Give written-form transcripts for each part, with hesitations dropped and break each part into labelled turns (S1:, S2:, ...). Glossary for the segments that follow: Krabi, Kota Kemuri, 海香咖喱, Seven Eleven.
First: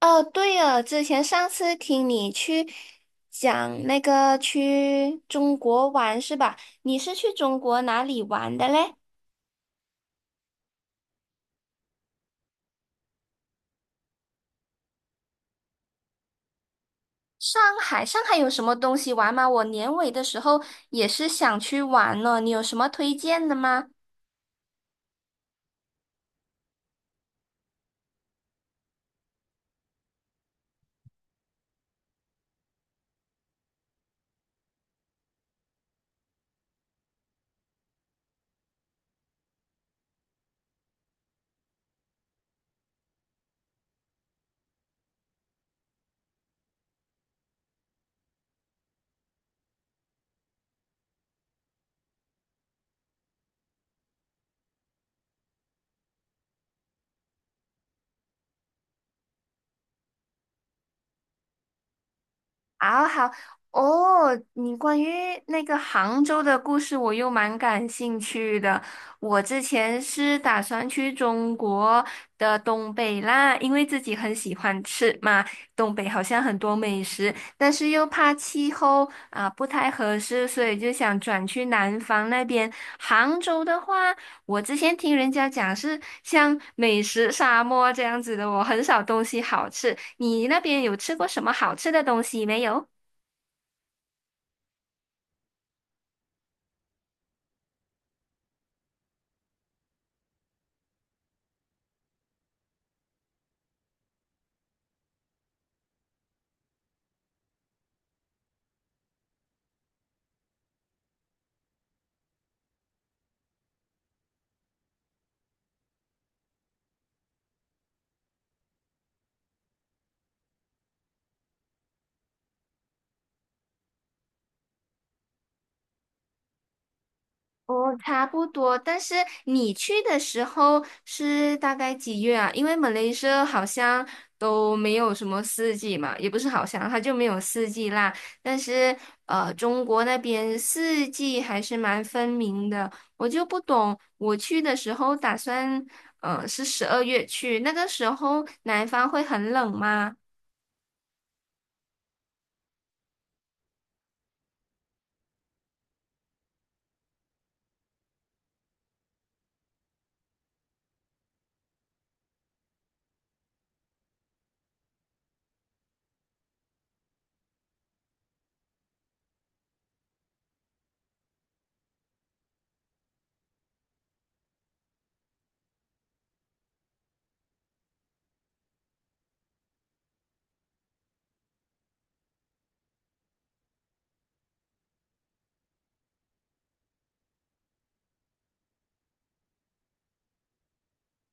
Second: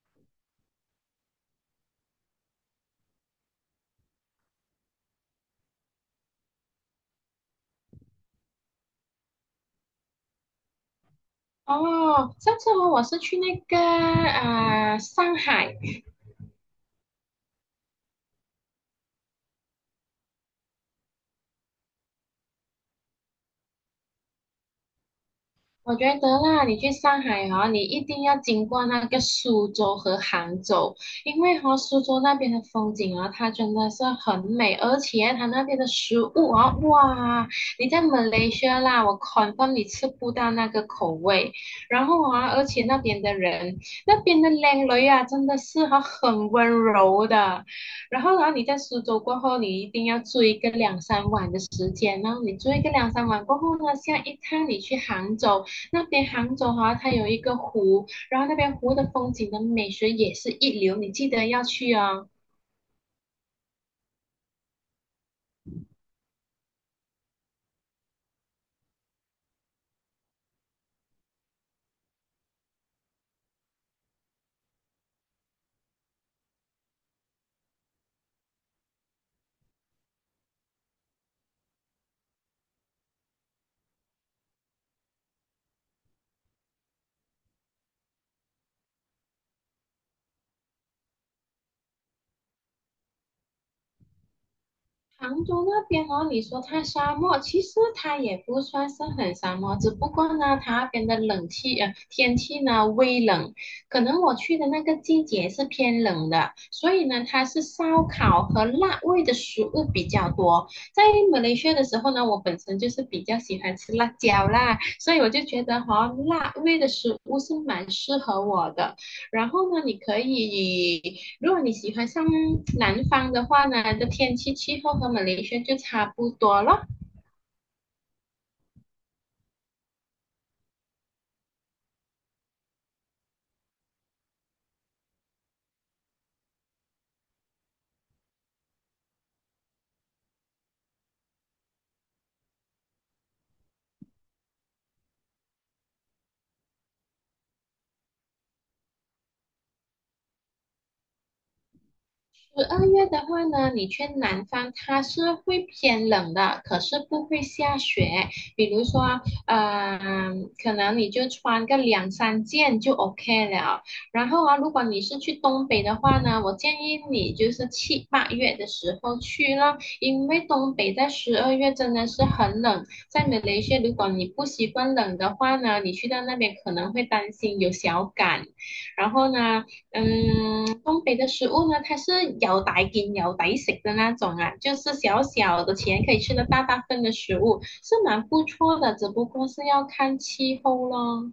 S1: 哦，对了，之前上次听你去讲那个去中国玩是吧？你是去中国哪里玩的嘞？
S2: 哦，上次哦，我是去那个啊、上海。
S1: 上海，上海有什么东西玩吗？我年尾的时候也是想去玩呢，你有什么推荐的吗？
S2: 我觉得啦，你去上海哈、你一定要经过那个苏州和杭州，因为哈、苏州那边的风景啊，它真的是很美，而且它那边的食物啊，哇，你在马来西亚啦，我 c o n 你吃不到那个口味。然后啊，而且那边的人，那边的靓女啊，真的是哈、很温柔的。然后啊，你在苏州过后，你一定要住一个两三晚的时间，然后你住一个两三晚过后呢，下一趟你去杭州。那边杭州哈、啊它有一个湖，然后那边湖的风景的美学也是一流，你记得要去哦。
S1: 好好哦，你关于那个杭州的故事，我又蛮感兴趣的。我之前是打算去中国的东北啦，因为自己很喜欢吃嘛，东北好像很多美食，但是又怕气候啊，不太合适，所以就想转去南方那边。杭州的话，我之前听人家讲是像美食沙漠这样子的，我很少东西好吃。你那边有吃过什么好吃的东西没有？
S2: 杭州那边哦，你说它沙漠，其实它也不算是很沙漠，只不过呢，它那边的天气呢微冷，可能我去的那个季节是偏冷的，所以呢，它是烧烤和辣味的食物比较多。在马来西亚的时候呢，我本身就是比较喜欢吃辣椒啦，所以我就觉得哈、辣味的食物是蛮适合我的。然后呢，你可以。如果你喜欢上南方的话呢，的天气气候和马来西亚就差不多了。
S1: 哦，差不多。但是你去的时候是大概几月啊？因为马来西亚好像都没有什么四季嘛，也不是好像，它就没有四季啦。但是中国那边四季还是蛮分明的。我就不懂，我去的时候打算，是12月去，那个时候南方会很冷吗？
S2: 十二月的话呢，你去南方，它是会偏冷的，可是不会下雪。比如说，可能你就穿个两三件就 OK 了。然后啊，如果你是去东北的话呢，我建议你就是七八月的时候去咯，因为东北在十二月真的是很冷。在马来西亚，如果你不习惯冷的话呢，你去到那边可能会担心有小感。然后呢，东北的食物呢，它是有抵劲、有抵食的那种啊，就是小小的钱可以吃的大大份的食物，是蛮不错的，只不过是要看气候咯。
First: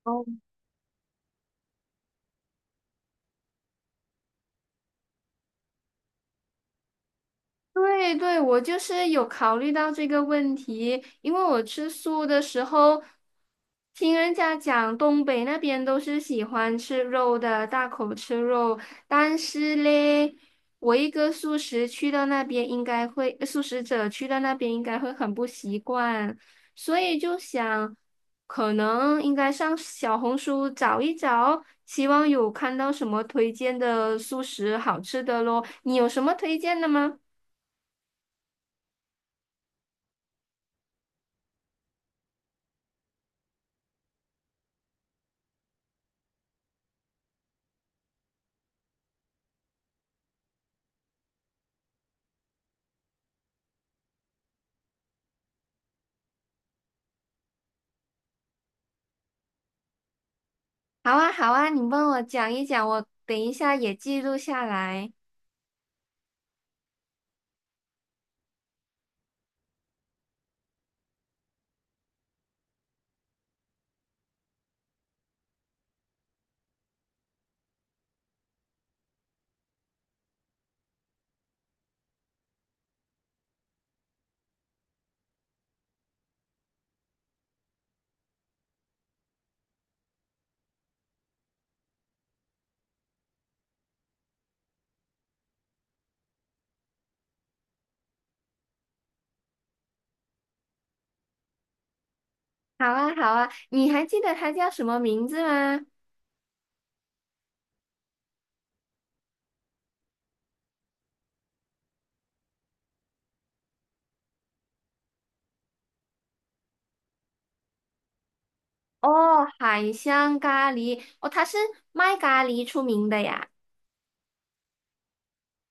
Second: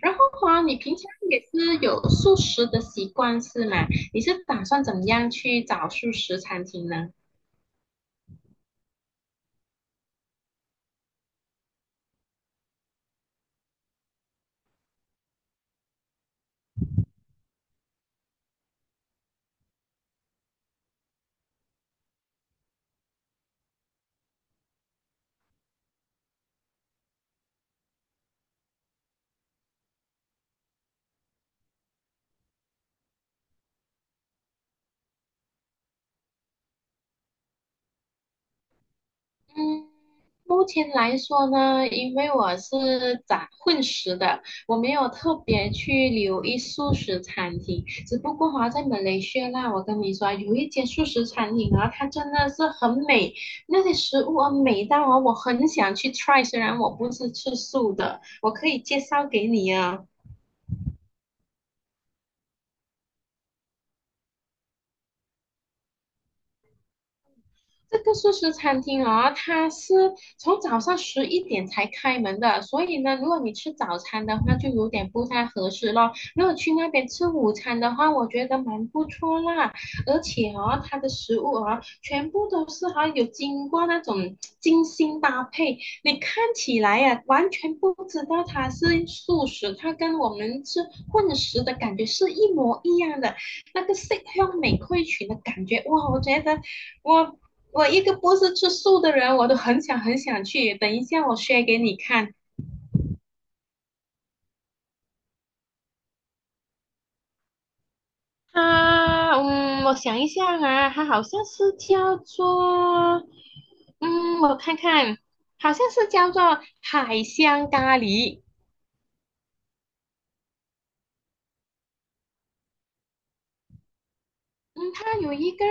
S2: 然
S1: 哦。
S2: 后啊，你平常也是有素食的习惯是吗？你是打算怎么样去找素食餐厅呢？
S1: 对对，我就是有考虑到这个问题，因为我吃素的时候，听人家讲东北那边都是喜欢吃肉的，大口吃肉，但是嘞，我一个素食去到那边应该会，呃素食者去到那边应该会很不习惯，所以就想，可能应该上小红书找一找，希望有看到什么推荐的素食好吃的咯，你有什么推荐的吗？
S2: 嗯，目前来说呢，因为我是杂混食的，我没有特别去留意素食餐厅。只不过哈、在马来西亚啦，我跟你说，有一间素食餐厅啊，它真的是很美，那些食物啊美到啊，我很想去 try。虽然我不是吃素的，我可以介绍给你啊。
S1: 好啊，好啊，你帮我讲一讲，我等一下也记录下来。
S2: 这个素食餐厅哦，它是从早上11点才开门的，所以呢，如果你吃早餐的话，就有点不太合适咯。如果去那边吃午餐的话，我觉得蛮不错啦。而且哦，它的食物哦，全部都是哈、有经过那种精心搭配，你看起来呀、完全不知道它是素食，它跟我们吃混食的感觉是一模一样的，那个色香味俱全的感觉，哇，我觉得。我我一个不是吃素的人，我都很想很想去。等一下我 s 给你看。
S1: 好啊，好啊，你还记得它叫什么名字吗？
S2: 啊，我想一下啊，它好像是叫做，我看看，好像是叫做海香咖喱。
S1: 哦，海香咖喱，哦，它是卖咖喱出名的呀。
S2: 嗯，它有一个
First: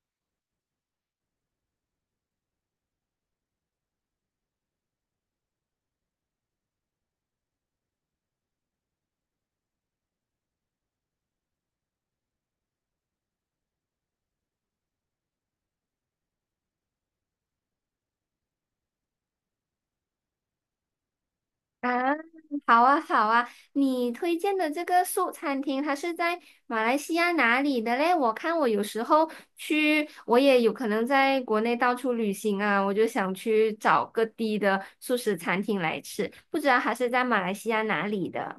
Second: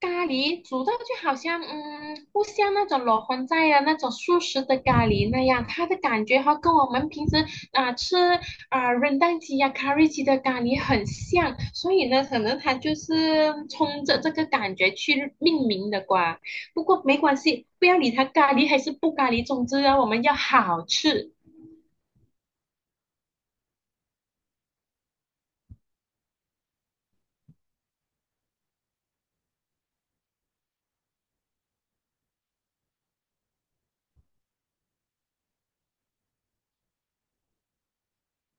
S2: 咖喱煮到就好像，不像那种裸荤菜啊，那种素食的咖喱那样，它的感觉哈跟我们平时啊、吃啊、润蛋鸡呀、咖喱鸡的咖喱很像，所以呢，可能它就是冲着这个感觉去命名的吧。不过没关系，不要理它咖喱还是不咖喱，总之呢，我们要好吃。
S1: 啊，好啊，好啊，你推荐的这个素餐厅，它是在马来西亚哪里的嘞？我看我有时候去，我也有可能在国内到处旅行啊，我就想去找各地的素食餐厅来吃，不知道它是在马来西亚哪里的。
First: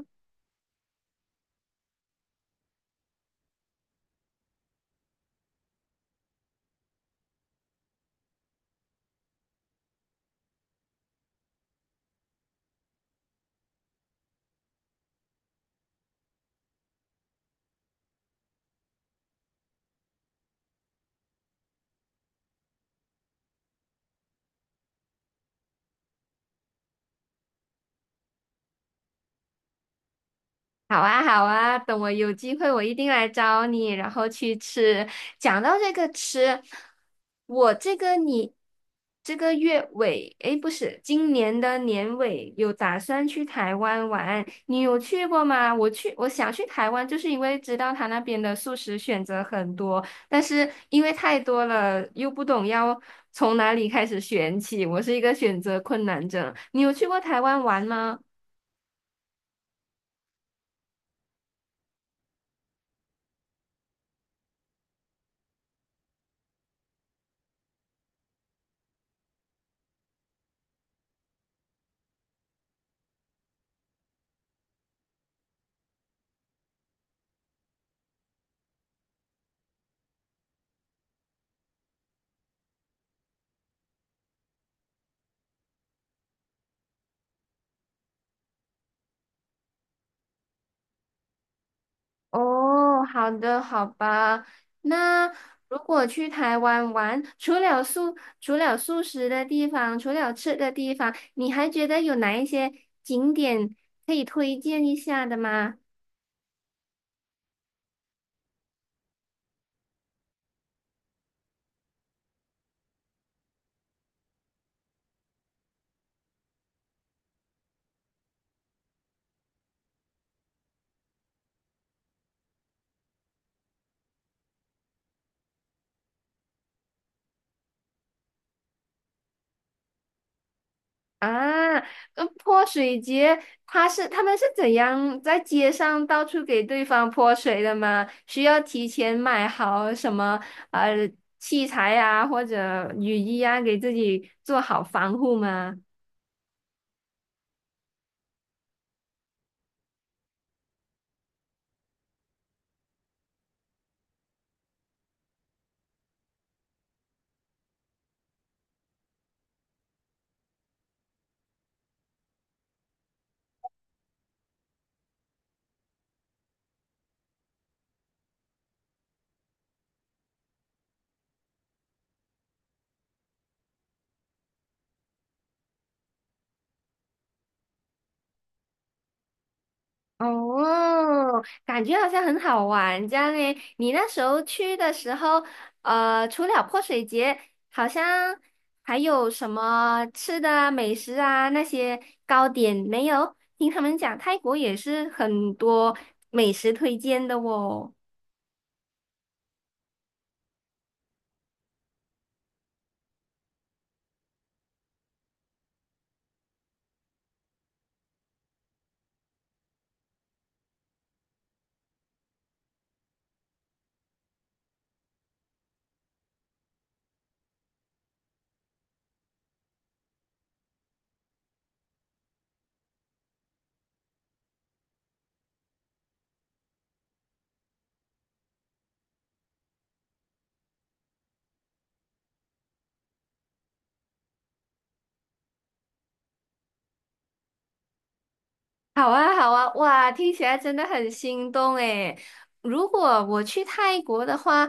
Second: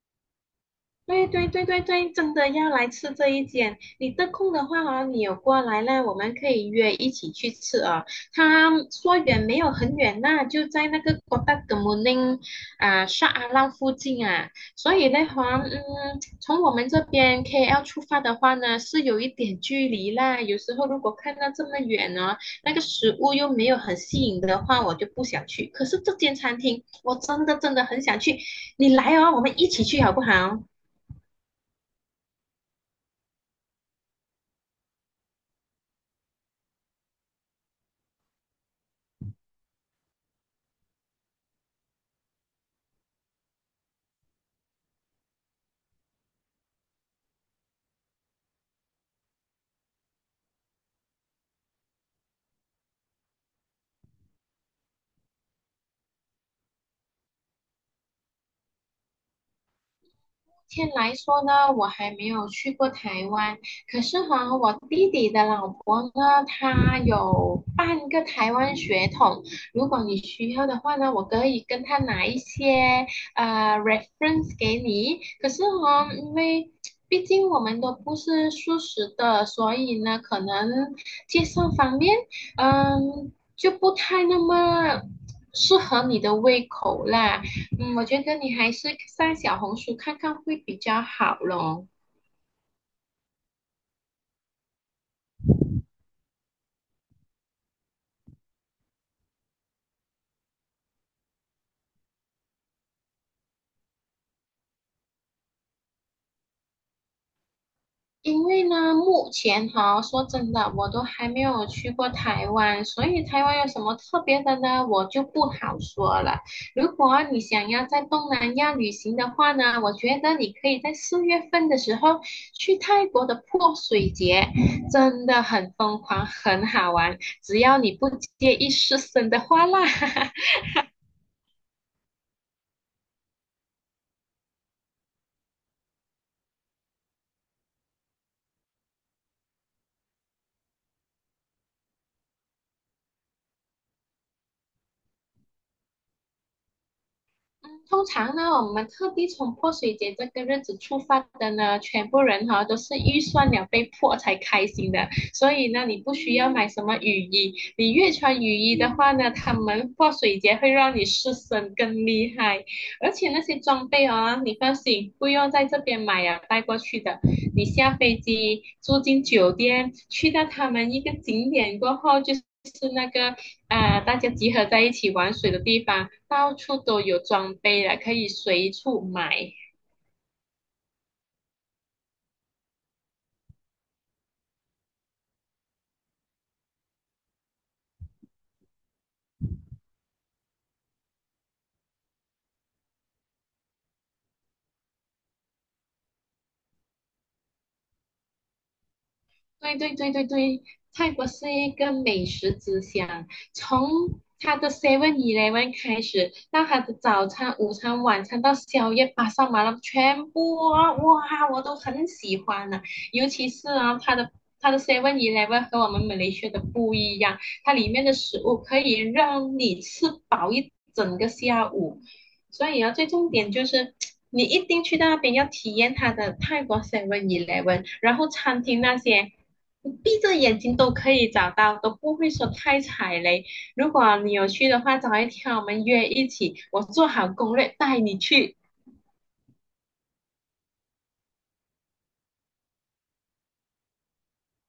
S2: 对对对对对，真的要来吃这一间。你得空的话啊，你有过来呢，我们可以约一起去吃啊。他说远没有很远呐、就在那个 Kota k e m u n i 啊沙阿浪附近啊。所以的话，从我们这边 KL 出发的话呢，是有一点距离啦。有时候如果看到这么远呢，那个食物又没有很吸引的话，我就不想去。可是这间餐厅，我真的真的很想去。你来哦，我们一起去好不好？
S1: 好啊，好啊，等我有机会，我一定来找你，然后去吃。讲到这个吃，我这个你这个月尾，诶，不是，今年的年尾有打算去台湾玩，你有去过吗？我想去台湾，就是因为知道他那边的素食选择很多，但是因为太多了，又不懂要从哪里开始选起，我是一个选择困难症。你有去过台湾玩吗？
S2: 目前来说呢，我还没有去过台湾，可是哈，我弟弟的老婆呢，她有半个台湾血统。如果你需要的话呢，我可以跟他拿一些reference 给你。可是哈，因为毕竟我们都不是素食的，所以呢，可能介绍方面，就不太那么适合你的胃口啦。我觉得你还是上小红书看看会比较好咯。
S1: 哦，好的，好吧。那如果去台湾玩，除了素食的地方，除了吃的地方，你还觉得有哪一些景点可以推荐一下的吗？
S2: 因为呢，目前哈，说真的，我都还没有去过台湾，所以台湾有什么特别的呢，我就不好说了。如果你想要在东南亚旅行的话呢，我觉得你可以在4月份的时候去泰国的泼水节，真的很疯狂，很好玩，只要你不介意湿身的话啦。
S1: 啊，泼水节，他们是怎样在街上到处给对方泼水的吗？需要提前买好什么呃器材啊，或者雨衣啊，给自己做好防护吗？
S2: 嗯，通常呢，我们特地从泼水节这个日子出发的呢，全部人哈都是预算了被迫才开心的，所以呢，你不需要买什么雨衣，你越穿雨衣的话呢，他们泼水节会让你湿身更厉害，而且那些装备哦，你放心，不用在这边买啊，带过去的，你下飞机住进酒店，去到他们一个景点过后就是大家集合在一起玩水的地方，到处都有装备了，可以随处买。
S1: 哦，感觉好像很好玩这样诶。你那时候去的时候，除了泼水节，好像还有什么吃的啊、美食啊那些糕点没有？听他们讲，泰国也是很多美食推荐的哦。
S2: 对对对对对，泰国是一个美食之乡，从它的 Seven Eleven 开始，到它的早餐、午餐、晚餐，到宵夜、巴沙马拉，全部啊哇，我都很喜欢呢、啊尤其是啊，它的 Seven Eleven 和我们美来西亚的不一样，它里面的食物可以让你吃饱一整个下午，所以啊，最重点就是你一定去到那边要体验它的泰国 Seven Eleven，然后餐厅那些，你闭着眼睛都可以找到，都不会说太踩雷。如果你有去的话，找一天我们约一起，我做好攻略带你去。
S1: 好啊，好啊，哇，听起来真的很心动诶。如果我去泰国的话，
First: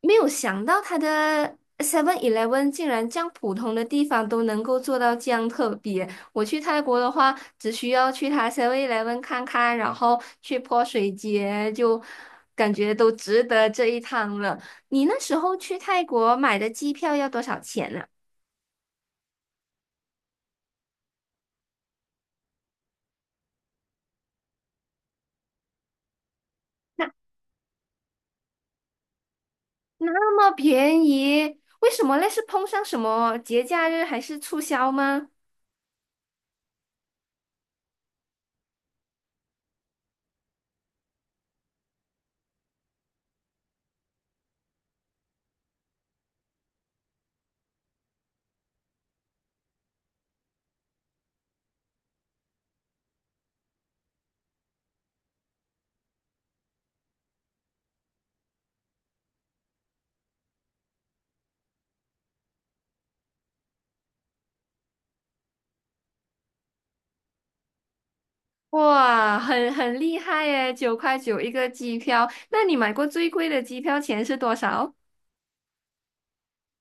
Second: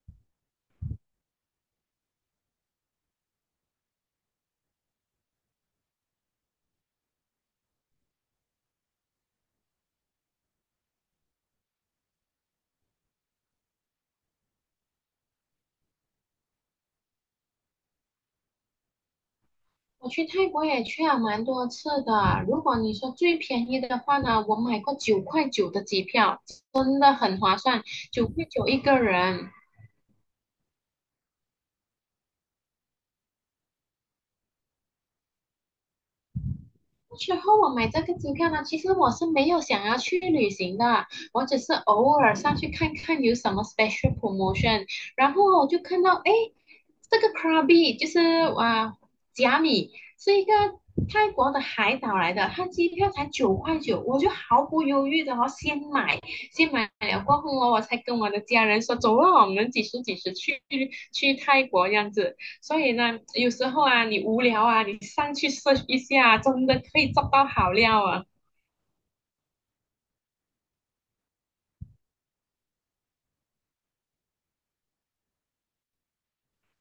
S1: 没有想到它的 Seven Eleven 竟然这样普通的地方都能够做到这样特别。我去泰国的话，只需要去它 Seven Eleven 看看，然后去泼水节，就感觉都值得这一趟了。你那时候去泰国买的机票要多少钱呢？
S2: 我去泰国也去了蛮多次的，如果你说最便宜的话呢，我买过九块九的机票，真的很划算，九块九一个人。
S1: 那么便宜，为什么嘞？是碰上什么节假日还是促销吗？
S2: 最后我买这个机票呢，其实我是没有想要去旅行的，我只是偶尔上去看看有什么 special promotion，然后我就看到，哎，这个 Krabi 就是啊，甲米是一个泰国的海岛来的，它机票才九块九，我就毫不犹豫的哦，先买，先买了过后哦，我才跟我的家人说，走啊，我们几时几时去泰国这样子。所以呢，有时候啊，你无聊啊，你上去 s 一下，真的可以找到好料啊。
S1: 哇，很厉害耶，9块9一个机票。那你买过最贵的机票钱是多少？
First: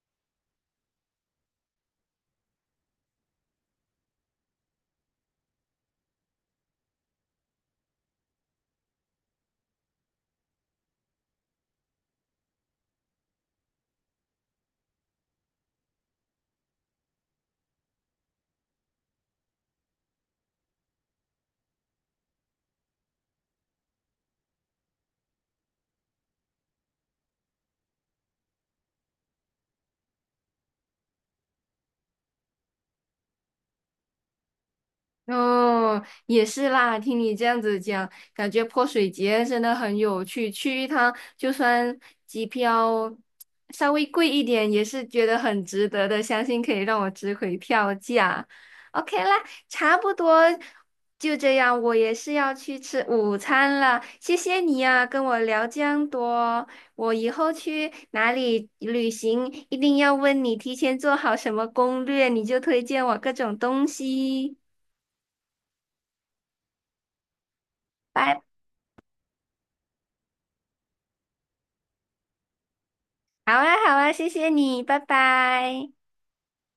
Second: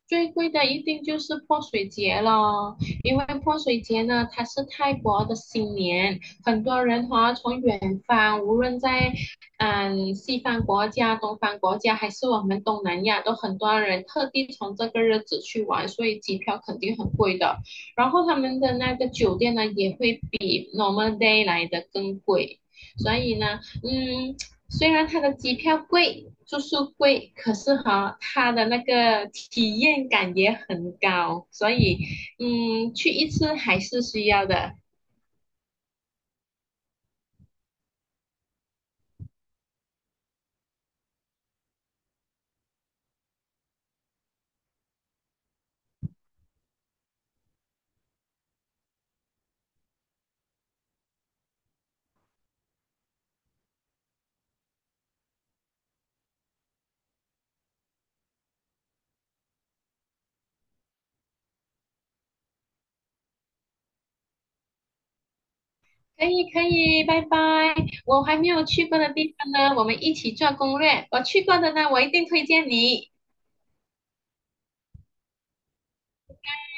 S2: 最贵的一定就是泼水节了，因为泼水节呢，它是泰国的新年，很多人哈、从远方，无论在西方国家、东方国家，还是我们东南亚，都很多人特地从这个日子去玩，所以机票肯定很贵的。然后他们的那个酒店呢，也会比 normal day 来的更贵，所以呢，虽然它的机票贵，住宿贵，可是哈，它的那个体验感也很高，所以，去一次还是需要的。
S1: 哦，也是啦，听你这样子讲，感觉泼水节真的很有趣，去一趟就算机票稍微贵一点，也是觉得很值得的，相信可以让我值回票价。OK 啦，差不多就这样，我也是要去吃午餐了，谢谢你啊，跟我聊这样多，我以后去哪里旅行一定要问你提前做好什么攻略，你就推荐我各种东西。
S2: 可以可以，拜拜。我还没
S1: 拜。
S2: 有去过的地方呢，我们一起做攻略。我去过的呢，我一定推荐你。
S1: 好啊，好啊，谢谢你，拜拜。